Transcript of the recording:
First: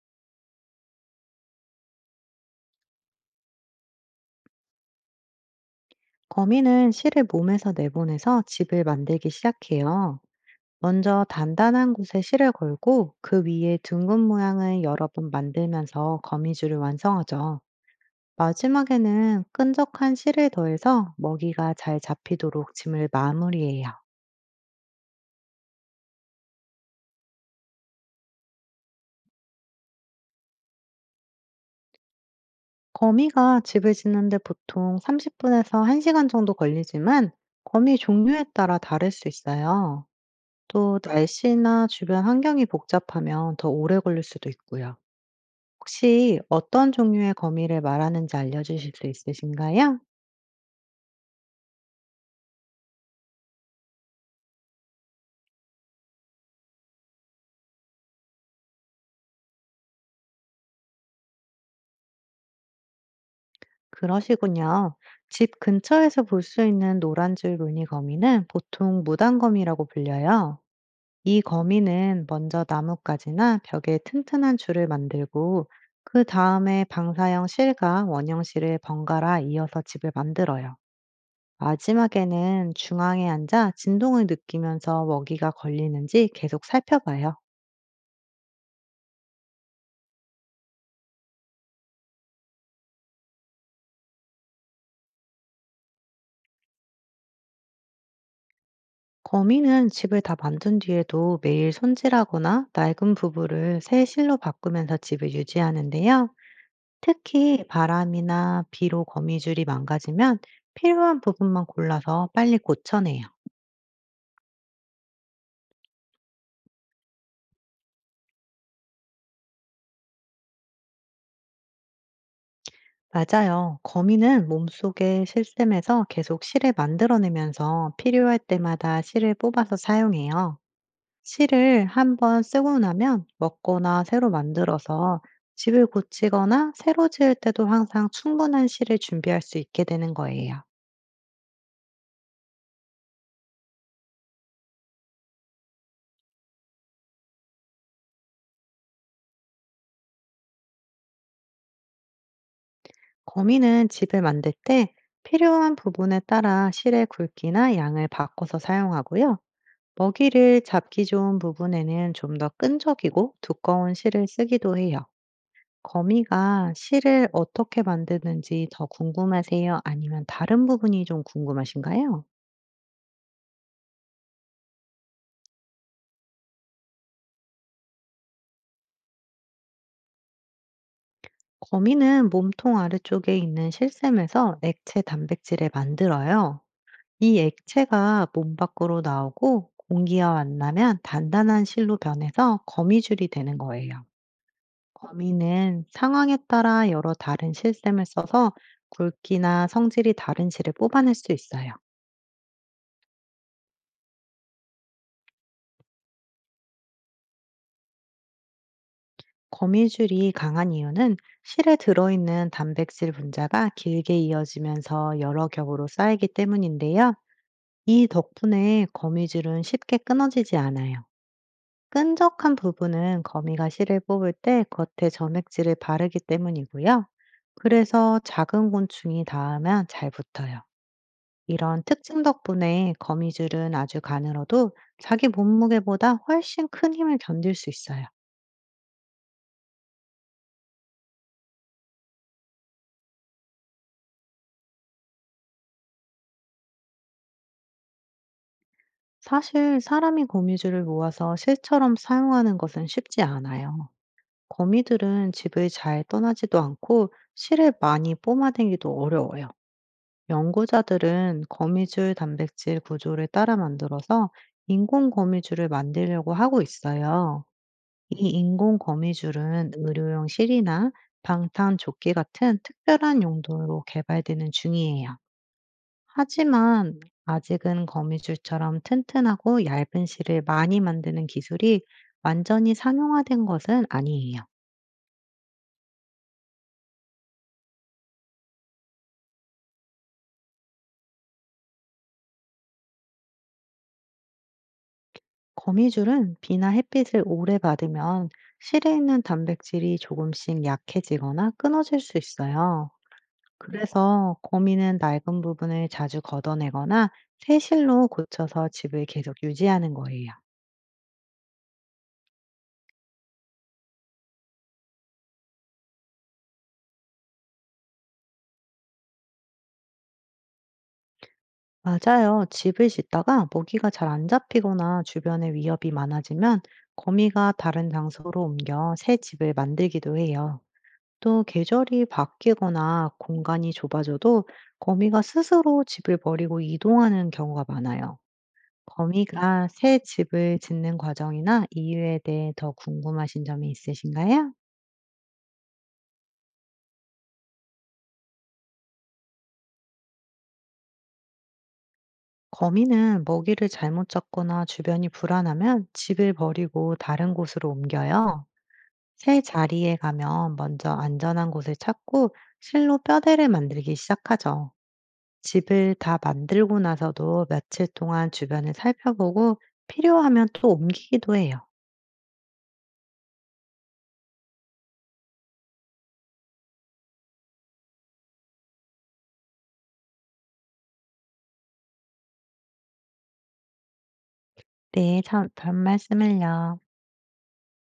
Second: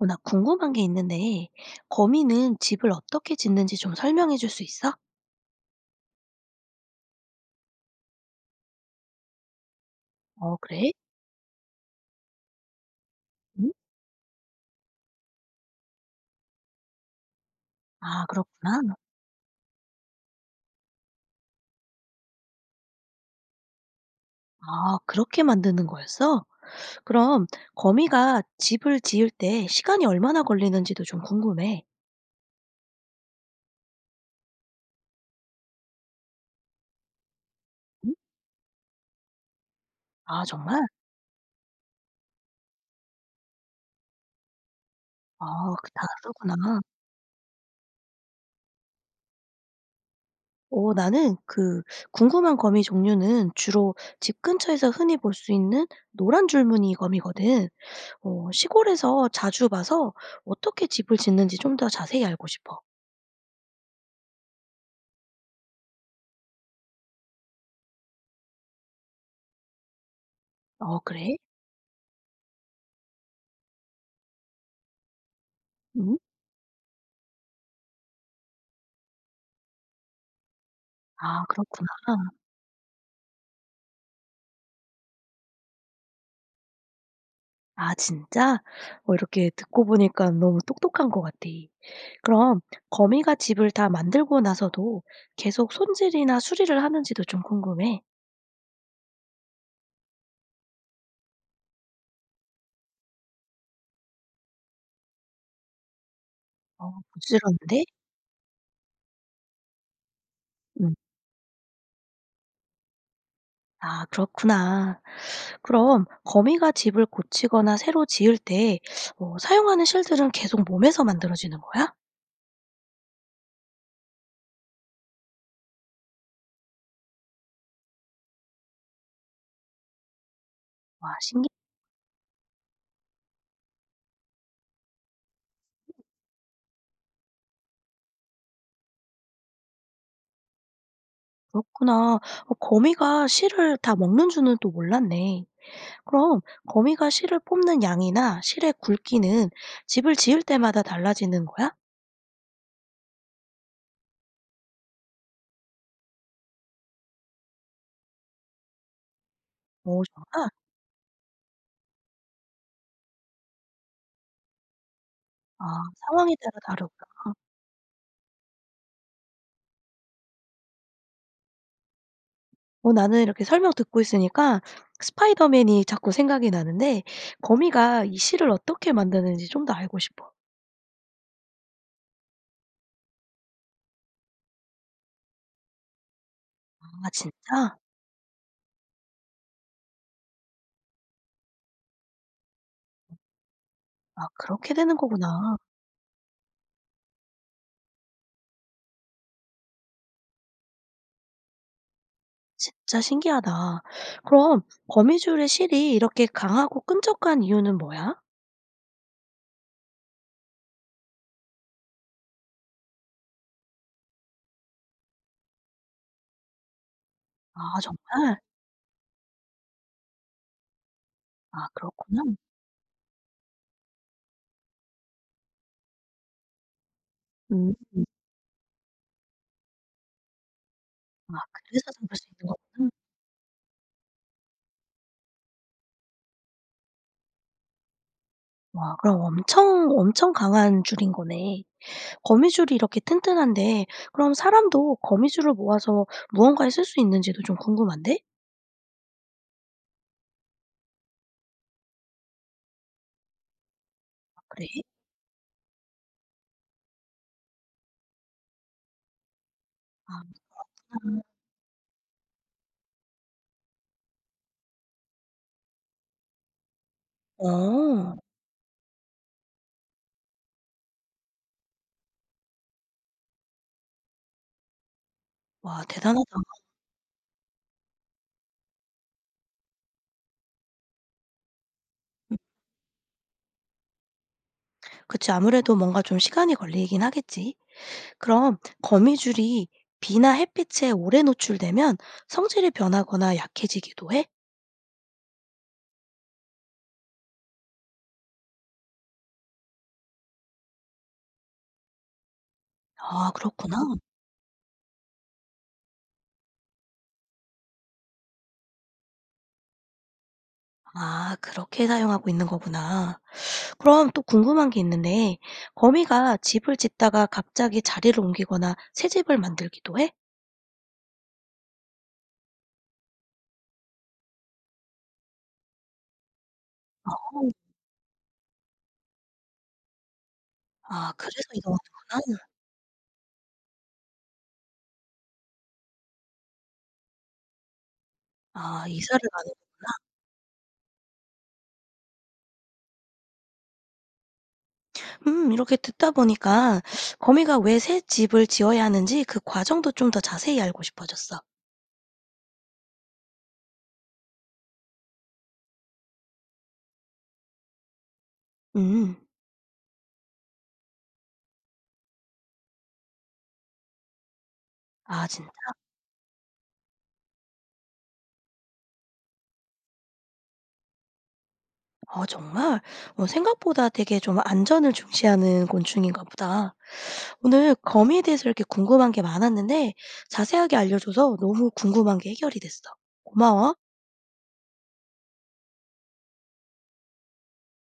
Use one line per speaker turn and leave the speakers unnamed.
나 궁금한 게 있는데, 거미는 집을 어떻게 짓는지 좀 설명해 줄 수 있어?
거미는 실을 몸에서 내보내서 집을 만들기 시작해요.
그래?
먼저 단단한 곳에 실을 걸고, 그
응?
위에 둥근 모양을 여러 번 만들면서 거미줄을 완성하죠.
아, 그렇구나.
마지막에는 끈적한 실을 더해서 먹이가 잘 잡히도록 짐을 마무리해요.
아, 그렇게 만드는 거였어? 그럼 거미가 집을 지을 때 시간이 얼마나 걸리는지도 좀 궁금해.
거미가 집을 짓는데 보통 30분에서 1시간 정도 걸리지만, 거미
응?
종류에 따라 다를 수 있어요.
아, 정말?
또 날씨나 주변 환경이 복잡하면 더 오래 걸릴 수도 있고요.
아, 그
혹시
다르구나.
어떤 종류의 거미를 말하는지 알려주실 수 있으신가요?
나는 그 궁금한 거미 종류는 주로 집 근처에서 흔히 볼 수 있는 노란 줄무늬 거미거든. 시골에서 자주 봐서 어떻게 집을 짓는지 좀 더 자세히 알고 싶어.
그러시군요. 집 근처에서 볼 수 있는 노란줄 무늬 거미는 보통 무단거미라고 불려요.
어 그래?
이 거미는 먼저 나뭇가지나 벽에 튼튼한 줄을 만들고,
응.
그 다음에 방사형 실과 원형 실을 번갈아 이어서 집을 만들어요.
아 그렇구나.
마지막에는 중앙에 앉아 진동을 느끼면서 먹이가 걸리는지 계속 살펴봐요.
아 진짜? 어 이렇게 듣고 보니까 너무 똑똑한 것 같아. 그럼 거미가 집을 다 만들고 나서도 계속 손질이나 수리를 하는지도 좀 궁금해.
거미는 집을 다 만든 뒤에도 매일 손질하거나 낡은 부부를 새 실로 바꾸면서 집을 유지하는데요.
어
특히
부지런한데?
바람이나 비로 거미줄이 망가지면,
응.
필요한 부분만 골라서 빨리 고쳐내요.
아 그렇구나. 그럼 거미가 집을 고치거나 새로 지을 때 사용하는 실들은 계속 몸에서 만들어지는 거야?
맞아요. 거미는 몸속의 실샘에서 계속 실을 만들어내면서, 필요할 때마다 실을 뽑아서 사용해요.
와 신기
실을 한번 쓰고 나면 먹거나 새로 만들어서, 집을 고치거나 새로 지을 때도 항상 충분한 실을 준비할 수 있게 되는 거예요.
그렇구나. 어 거미가 실을 다 먹는 줄은 또 몰랐네. 그럼 거미가 실을 뽑는 양이나 실의 굵기는 집을 지을 때마다 달라지는 거야?
거미는 집을 만들 때 필요한 부분에 따라 실의 굵기나 양을 바꿔서 사용하고요.
오, 정말?
먹이를 잡기 좋은 부분에는 좀 더 끈적이고 두꺼운 실을 쓰기도 해요.
아, 상황에 따라
거미가
다르구나.
실을 어떻게 만드는지 더 궁금하세요? 아니면 다른 부분이 좀 궁금하신가요?
나는 이렇게 설명 듣고 있으니까 스파이더맨이 자꾸 생각이 나는데 거미가 이 실을 어떻게 만드는지 좀 더 알고 싶어.
거미는 몸통 아래쪽에 있는 실샘에서 액체 단백질을 만들어요.
아,
이
진짜?
액체가 몸 밖으로 나오고 공기와 만나면, 단단한 실로 변해서 거미줄이 되는 거예요.
아, 그렇게 되는 거구나.
거미는 상황에 따라 여러 다른 실샘을 써서, 굵기나 성질이 다른 실을 뽑아낼 수 있어요.
진짜 신기하다. 그럼 거미줄의 실이 이렇게 강하고 끈적한 이유는 뭐야?
거미줄이 강한 이유는, 실에 들어있는 단백질 분자가 길게 이어지면서 여러 겹으로 쌓이기 때문인데요.
아,
이
정말?
덕분에 거미줄은 쉽게 끊어지지 않아요.
아, 그렇구나.
끈적한 부분은 거미가 실을 뽑을 때 겉에 점액질을 바르기 때문이고요.
음, 음.
그래서 작은 곤충이 닿으면 잘 붙어요.
아,
이런
그래서 잡을
특징
수 있는 거구나.
덕분에 거미줄은 아주 가늘어도, 자기 몸무게보다 훨씬 큰 힘을 견딜 수 있어요.
와 그럼 엄청 강한 줄인 거네. 거미줄이 이렇게 튼튼한데 그럼 사람도 거미줄을 모아서 무언가에 쓸 수 있는지도 좀 궁금한데?
사실 사람이 거미줄을 모아서 실처럼 사용하는 것은 쉽지 않아요.
아 그래?
거미들은 집을 잘 떠나지도 않고, 실을 많이 뿜아대기도 어려워요.
아. 음.
연구자들은 거미줄 단백질 구조를 따라 만들어서 인공 거미줄을 만들려고 하고 있어요.
어.
이 인공 거미줄은 의료용 실이나 방탄 조끼 같은 특별한 용도로 개발되는 중이에요.
와 대단하다.
하지만 아직은 거미줄처럼 튼튼하고 얇은 실을 많이 만드는 기술이 완전히 상용화된 것은 아니에요.
그치 아무래도 뭔가 좀 시간이 걸리긴 하겠지. 그럼 거미줄이 비나 햇빛에 오래 노출되면 성질이 변하거나 약해지기도 해?
거미줄은 비나 햇빛을 오래 받으면, 실에 있는 단백질이 조금씩 약해지거나 끊어질 수 있어요.
아 그렇구나.
그래. 서 거미는 낡은 부분을 자주 걷어내거나, 새 실로 고쳐서 집을 계속 유지하는 거예요.
아 그렇게 사용하고 있는 거구나. 그럼 또 궁금한 게 있는데 거미가 집을 짓다가 갑자기 자리를 옮기거나 새 집을 만들기도 해?
맞아요. 집을 짓다가 모기가 잘 안 잡히거나 주변에 위협이 많아지면,
어.
거미가 다른 장소로 옮겨 새 집을 만들기도 해요.
아 그래서
또 계절이
이동하는구나.
바뀌거나 공간이 좁아져도, 거미가 스스로 집을 버리고 이동하는 경우가 많아요.
아 이사를 가는
거미가 새 집을 짓는 과정이나 이유에 대해 더 궁금하신 점이 있으신가요?
이렇게 듣다 보니까 거미가 왜 새 집을 지어야 하는지 그 과정도 좀 더 자세히 알고 싶어졌어.
거미는 먹이를 잘못 잡거나 주변이 불안하면, 집을 버리고 다른 곳으로 옮겨요.
음.
새 자리에 가면 먼저 안전한 곳을 찾고, 실로 뼈대를 만들기 시작하죠.
아 진짜?
집을 다 만들고 나서도 며칠 동안 주변을 살펴보고, 필요하면 또 옮기기도 해요.
아 정말? 어 생각보다 되게 좀 안전을 중시하는 곤충인가 보다. 오늘 거미에 대해서 이렇게 궁금한 게 많았는데 자세하게 알려줘서 너무 궁금한 게 해결이 됐어. 고마워.
네, 참, 별 말씀을요.